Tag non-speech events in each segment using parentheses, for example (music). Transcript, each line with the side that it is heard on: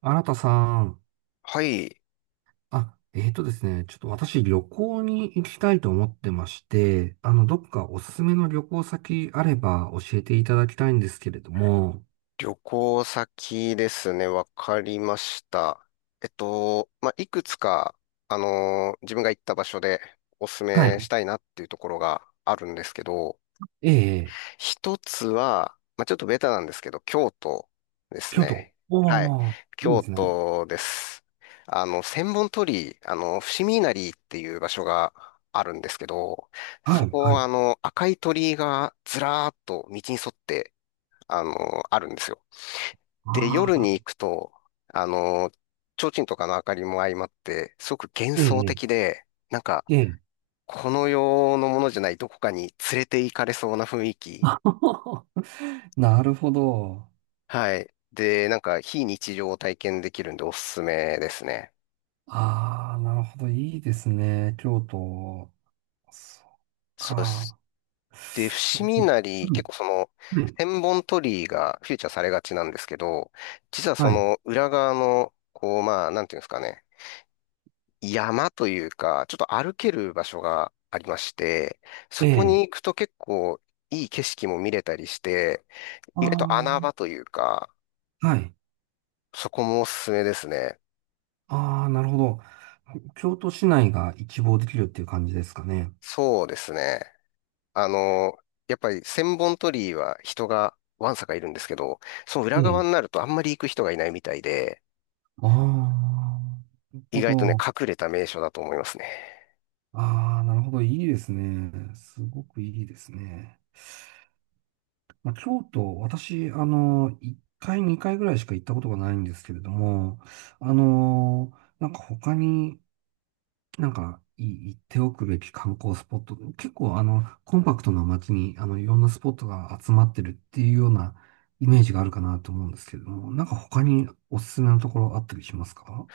right: 新田さん、
left: はい。
right: あ、えーとですね、ちょっと私旅行に行きたいと思ってまして、どっかおすすめの旅行先あれば教えていただきたいんですけれども、
left: 旅行先ですね。わかりました。いくつか、自分が行った場所でおすす
right: は
left: めし
right: い。
left: たいなっていうところがあるんですけど、
right: ええ、
left: 一つは、まあ、ちょっとベタなんですけど、京都です
right: 京都。
left: ね。はい。
right: おー、いい
left: 京
right: ですね。
left: 都です。千本鳥居、伏見稲荷っていう場所があるんですけど、
right: は
left: そ
right: い、
left: こ
right: は
left: は
right: い。
left: 赤い鳥居がずらーっと道に沿って、あの、あるんですよ。で、
right: あ
left: 夜
right: あ、
left: に行くと、あの、提灯とかの明かりも相まって、すごく幻
right: え
left: 想
right: え、
left: 的で、なんか、
right: ええ。
left: この世のものじゃないどこかに連れて行かれそうな雰囲
right: (laughs)
left: 気。
right: あははなるほど。
left: はい。で、なんか、非日常を体験できるんでおすすめですね。
right: ああ、なるほど。いいですね。京都。そっ
left: そうです。
right: か。
left: で、伏見稲荷、
right: う
left: 結
right: ん、
left: 構その、
right: うん
left: 千本鳥居がフィーチャーされがちなんですけど、実はそ
right: はい。
left: の裏側の、こう、まあ、なんていうんですかね。山というか、ちょっと歩ける場所がありまして、そ
right: え
left: こに
right: え。
left: 行くと結構いい景色も見れたりして、意外と穴
right: あ
left: 場というか、
right: あ、はい。
left: そこもおすすめですね。
right: ああ、なるほど。京都市内が一望できるっていう感じですかね？
left: そうですね。あの、やっぱり千本鳥居は人がわんさかいるんですけど、その
right: え
left: 裏側に
right: え。
left: なるとあんまり行く人がいないみたいで、
right: ああ、なる
left: 意
right: ほ
left: 外とね、
right: ど。
left: 隠れた名所だと思いますね。
right: ああ、なるほど。いいですね。すごくいいですね。まあ、京都、私、1回、2回ぐらいしか行ったことがないんですけれども、あの、なんか他になんか、行っておくべき観光スポット、結構コンパクトな街に、いろんなスポットが集まってるっていうようなイメージがあるかなと思うんですけれども、なんか他におすすめのところあったりしますか？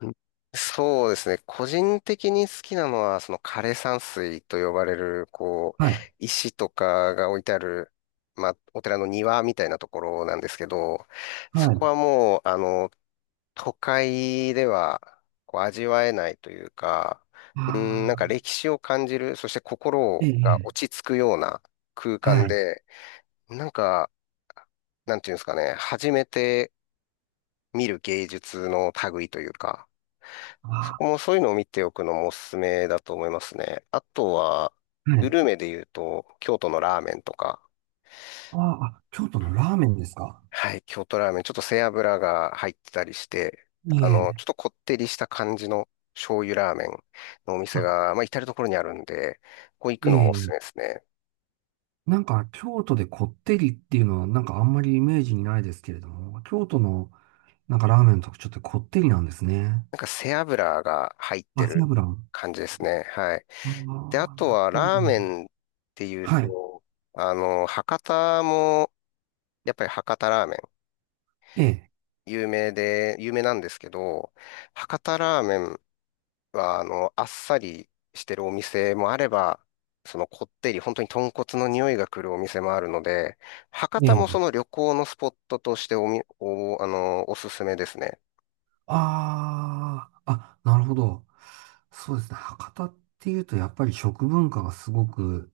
left: うん、そうですね。個人的に好きなのは、その枯山水と呼ばれる、こう、
right: はい、
left: 石とかが置いてある、まあ、お寺の庭みたいなところなんですけど、そ
right: は
left: こ
right: い。
left: はもう、都会では、こう、味わえないというか、うん、なんか
right: ああ、
left: 歴史を感じる、そして
right: え
left: 心
right: え、
left: が
right: ええ
left: 落ち着くような空
right: は
left: 間
right: い。
left: で、なんか、なんていうんですかね、初めて見る芸術の類というか、そ
right: あ
left: こもそういうのを見ておくのもおすすめだと思いますね。あとは、
right: あ、は
left: グ
right: い。
left: ルメで言うと、京都のラーメンとか、
right: ああ、あ京都のラーメンですか？
left: はい、京都ラーメン、ちょっと背脂が入ってたりして、
right: い
left: ち
right: え、
left: ょっとこってりした感じの醤油ラーメンのお店
right: あ、
left: が、まあ、至るところにあるんで、ここ行
right: え
left: くのもおすすめで
right: え、
left: すね。
right: なんか京都でこってりっていうのはなんかあんまりイメージにないですけれども、京都のなんかラーメンの特徴ってこってりなんですね。
left: なんか背脂が入って
right: 秋
left: る
right: 油。
left: 感じですね。はい。
right: あ
left: で、あ
right: あ、
left: と
right: なる
left: は
right: ほど。
left: ラーメンっていう
right: はい。
left: と、博多も、やっぱり博多ラーメン
right: ええ、
left: 有名で、有名なんですけど、博多ラーメンは、あっさりしてるお店もあれば、そのこってり、本当に豚骨の匂いが来るお店もあるので、博
right: え
left: 多もそ
right: え。
left: の旅行のスポットとしておみ、お、あの、おすすめですね。
right: ああ、あ、なるほど。そうですね。博多っていうと、やっぱり食文化がすごく、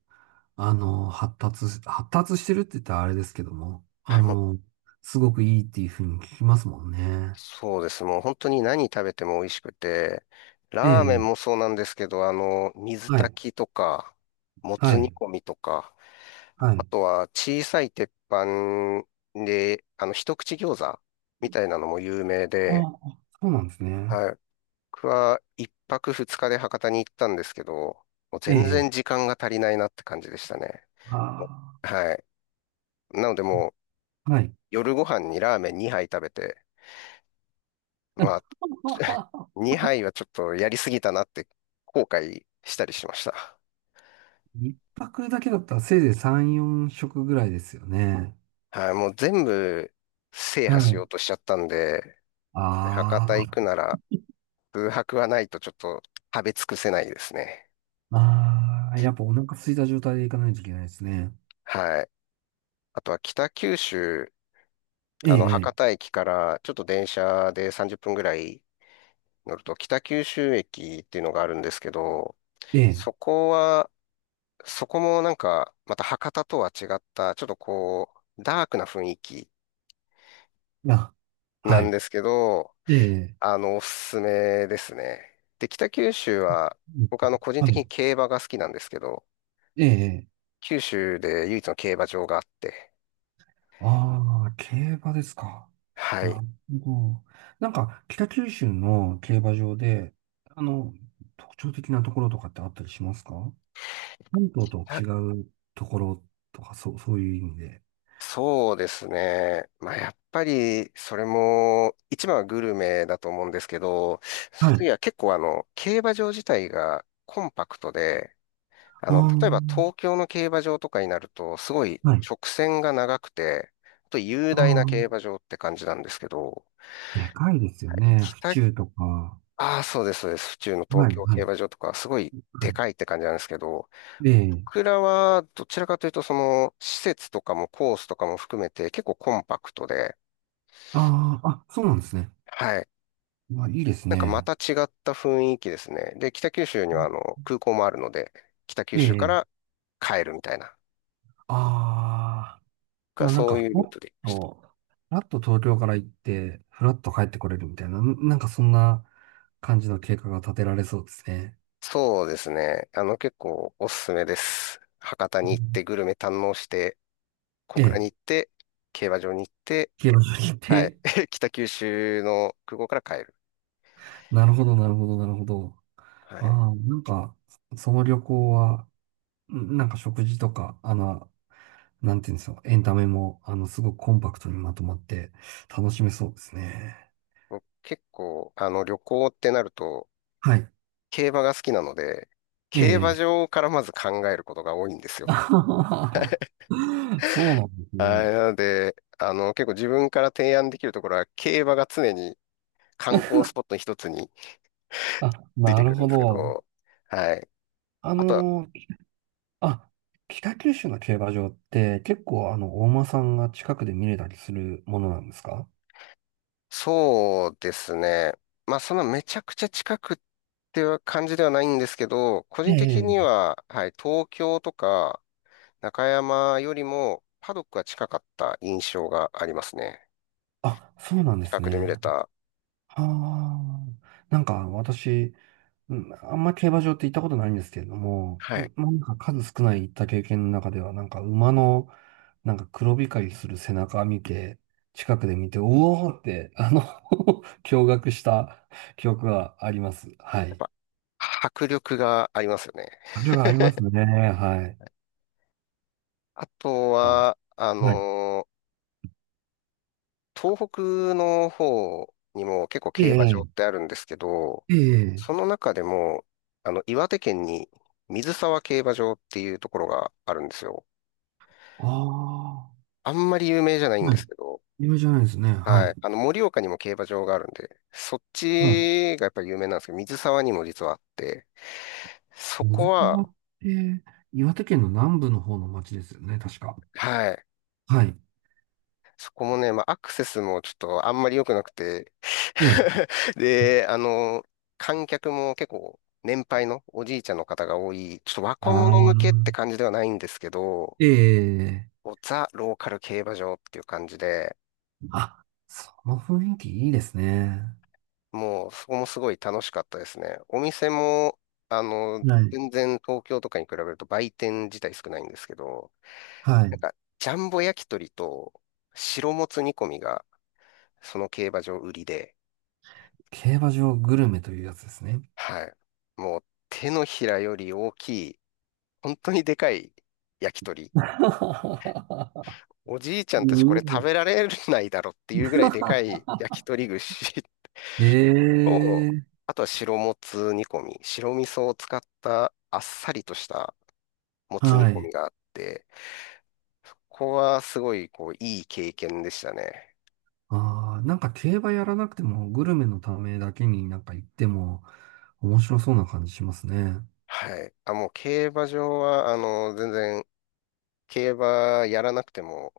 right: 発達してるって言ったらあれですけども、
left: はい、もう、
right: すごくいいっていうふうに聞きますもんね。
left: そうです。もう本当に何食べても美味しくて、
right: え
left: ラーメン
right: え、
left: もそうなんですけど、水
right: はい、
left: 炊きとか、も
right: は
left: つ
right: い、
left: 煮込みとか、
right: は
left: あ
right: い。
left: とは小さい鉄板で、一口餃子みたいなのも有名
right: あ
left: で、
right: あ、そうなんですね。
left: はい。僕は1泊2日で博多に行ったんですけど、もう
right: え
left: 全然
right: え、
left: 時間が足りないなって感じでしたね。
right: あ
left: もう、はい。なのでもう
right: あ、はい。
left: 夜ご飯にラーメン2杯食べて、まあ、(laughs)
right: (laughs)
left: 2杯はちょっとやりすぎたなって後悔したりしました。
right: 一泊だけだったらせいぜい3、4食ぐらいですよね。
left: はい。もう全部制
right: は
left: 覇しよ
right: い
left: うとしちゃったんで、博多
right: あ
left: 行くなら空白はないとちょっと食べ尽くせないですね。
right: あ、ああ、やっぱお腹空いた状態で行かないといけないですね。
left: はい。あとは北九州、
right: ええ、
left: 博多駅からちょっと電車で30分ぐらい乗ると北九州駅っていうのがあるんですけど、
right: ええ、ええ、
left: そこは、そこもなんかまた博多とは違った、ちょっとこう、ダークな雰囲気
right: あ、
left: な
right: は
left: ん
right: い、
left: ですけど、
right: ええ、
left: おすすめですね。で、北九州
right: あ
left: は、
right: うん
left: 僕個人
right: は
left: 的
right: い、
left: に競馬が好きなんですけど、
right: ええ、
left: 九州で唯一の競馬場があって、
right: ああ、競馬ですか。
left: は
right: な
left: い。
right: るほど。なんか、北九州の競馬場で、あの、特徴的なところとかってあったりしますか？本島とは違うところとか、そう、そういう意味で。
left: そうですね。まあ、やっぱり、それも、一番はグルメだと思うんですけど、その
right: はい。
left: 次は結構競馬場自体がコンパクトで、例えば
right: あ
left: 東京の競馬場とかになると、すごい
right: あ、はい。
left: 直線が長くて、あと雄
right: ああ、
left: 大な競馬場って感じなんですけど、
right: でかいですよね。府
left: 北、
right: 中とか。
left: ああ、そうです、そうです。府中の東
right: はい、
left: 京
right: は
left: 競
right: い、
left: 馬場とかはすごいでかい
right: は
left: って感じなんですけど、
right: い。ええ。
left: 僕らはどちらかというと、その、施設とかもコースとかも含めて結構コンパクトで、
right: ああ、あ、そうなんですね。
left: はい。
right: まあ、いいです
left: なんかま
right: ね。
left: た違った雰囲気ですね。で、北九州には空港もあるので、北九
right: え
left: 州か
right: え。
left: ら帰るみたいな、
right: ああ、
left: が
right: もうなん
left: そ
right: か、
left: ういうルートで行きました。
right: と、ふらっと東京から行って、ふらっと帰ってこれるみたいな、なんかそんな感じの計画が立てられそうですね。
left: そうですね。あの結構おすすめです。博多
right: う
left: に行って
right: ん
left: グルメ堪能して、小
right: え
left: 倉に
right: え、
left: 行って、競馬場に行って、
right: 消えましょうっ
left: はい。
right: て。
left: (laughs) 北九州の空港から帰る。
right: (laughs) なるほど、なるほど、なるほど。
left: は
right: あ
left: い。
right: あ、なんか、その旅行は、なんか食事とか、なんていうんですか、エンタメも、すごくコンパクトにまとまって楽しめそうですね。
left: 僕結構、あの旅行ってなると、
right: はい。
left: 競馬が好きなので、
right: え
left: 競馬
right: え。
left: 場からまず考えることが多いんです
right: (laughs)
left: よ。
right: あはははそうなんです
left: あ
right: ね。
left: れなので、結構自分から提案できるところは、競馬が常に観光スポットの一つに
right: あ、
left: つい
right: な
left: てく
right: る
left: るん
right: ほ
left: ですけ
right: ど。
left: ど、はい。
right: あ
left: あと、
right: の、あ、北九州の競馬場って結構お馬さんが近くで見れたりするものなんですか？
left: そうですね。まあ、そんなめちゃくちゃ近くっていう感じではないんですけど、個
right: え
left: 人的に
right: え。
left: は、はい、東京とか中山よりもパドックが近かった印象がありますね。
right: あ、そうなんで
left: 近
right: す
left: くで見
right: ね。
left: れた。
right: ああ。なんか私、うん、あんま競馬場って行ったことないんですけれども、
left: はい。や
right: まあ、なんか数少ない行った経験の中では、なんか馬の、なんか黒光りする背中見て、近くで見て、うおーって、(laughs) 驚愕した記憶があります。は
left: っ
right: い。
left: ぱ、迫力がありますよね。
right: あれはありますね。はい。
left: あと
right: あ、
left: は、
right: はい。
left: 東北の方にも結構
right: え
left: 競馬場
right: え、
left: ってあるんですけど、
right: ええ、
left: その中でも、岩手県に水沢競馬場っていうところがあるんですよ。
right: ああ、
left: あんまり有名じゃないん
right: は
left: で
right: い。
left: すけど、
right: 有じゃないですね。は
left: は
right: い。
left: い。盛岡にも競馬場があるんで、そっ
right: はい。
left: ちがやっぱり有名なんですけど、水沢にも実はあって、そ
right: 野
left: こ
right: 付川
left: は、
right: って、岩手県の南部の方の町ですよね、確か。
left: はい。
right: はい。
left: そこもね、まあ、アクセスもちょっとあんまり良くなくて
right: ええ。
left: (laughs) で、観客も結構年配のおじいちゃんの方が多い、ちょっと若
right: あ
left: 者向けって
right: あ。
left: 感じではないんですけど、
right: ええ、
left: ザ・ローカル競馬場っていう感じで、
right: あ、その雰囲気いいですね。
left: もうそこもすごい楽しかったですね。お店も、あの、
right: はい。
left: 全然東京とかに比べると売店自体少ないんですけど、
right: は
left: なん
right: い。
left: か、ジャンボ焼き鳥と白もつ煮込みがその競馬場売りで、
right: 競馬場グルメというやつですね。
left: はい。もう手のひらより大きい、本当にでかい焼き鳥。
right: (laughs)
left: おじいちゃ
right: す
left: んたちこ
right: ご
left: れ食
right: い
left: べられないだろっていうぐらいでかい焼き鳥串
right: え
left: と、
right: え、
left: あとは白もつ煮込み。白味噌を使ったあっさりとしたもつ煮
right: は
left: 込
right: い。
left: みがあって、ここはすごいこういい経験でしたね。
right: ああ、なんか競馬やらなくてもグルメのためだけになんか行っても面白そうな感じしますね。
left: はい。あ、もう競馬場は、全然競馬やらなくても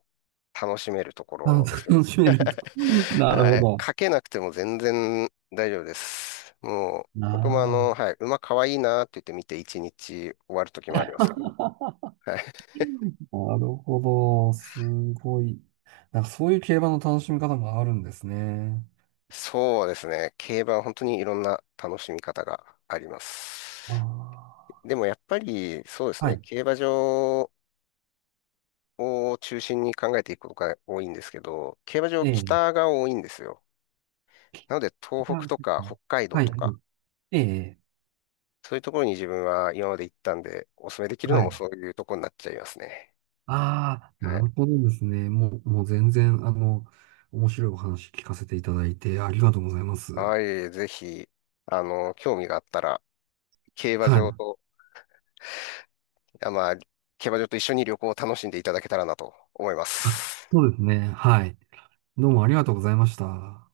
left: 楽しめるところですよね。
right: 楽しめると。(laughs) なる
left: は
right: ほ
left: い。
right: ど。
left: 書けなくても全然大丈夫です。もう、僕も
right: ああ、
left: はい、馬かわいいなって言って見て一日終わる時もありますから。はい。
right: なるほど。すごい。なんかそういう競馬の楽しみ方もあるんですね。
left: そうですね。競馬は本当にいろんな楽しみ方があります。
right: あ
left: でもやっぱり、そうです
right: あ、は
left: ね。
right: い。
left: 競馬場を中心に考えていくことが多いんですけど、競馬場
right: え
left: 北
right: え
left: が多いんですよ。なので、東
right: な
left: 北
right: る
left: と
right: ほ
left: か
right: ど
left: 北海道
right: はい。
left: と
right: はい
left: か、
right: ええ、
left: そういうところに自分は今まで行ったんで、お勧めできるの
right: は
left: も
right: い。
left: そういうところになっちゃいますね。
right: ああ、な
left: はい、
right: るほどですね。もう全然、面白いお話聞かせていただいてありがとうございます。
left: はい、ぜひ、興味があったら、競馬
right: は
left: 場
right: い。
left: と、あ、まあ、競馬場と一緒に旅行を楽しんでいただけたらなと思いま
right: あ、
left: す。
right: そうですね。はい。どうもありがとうございました。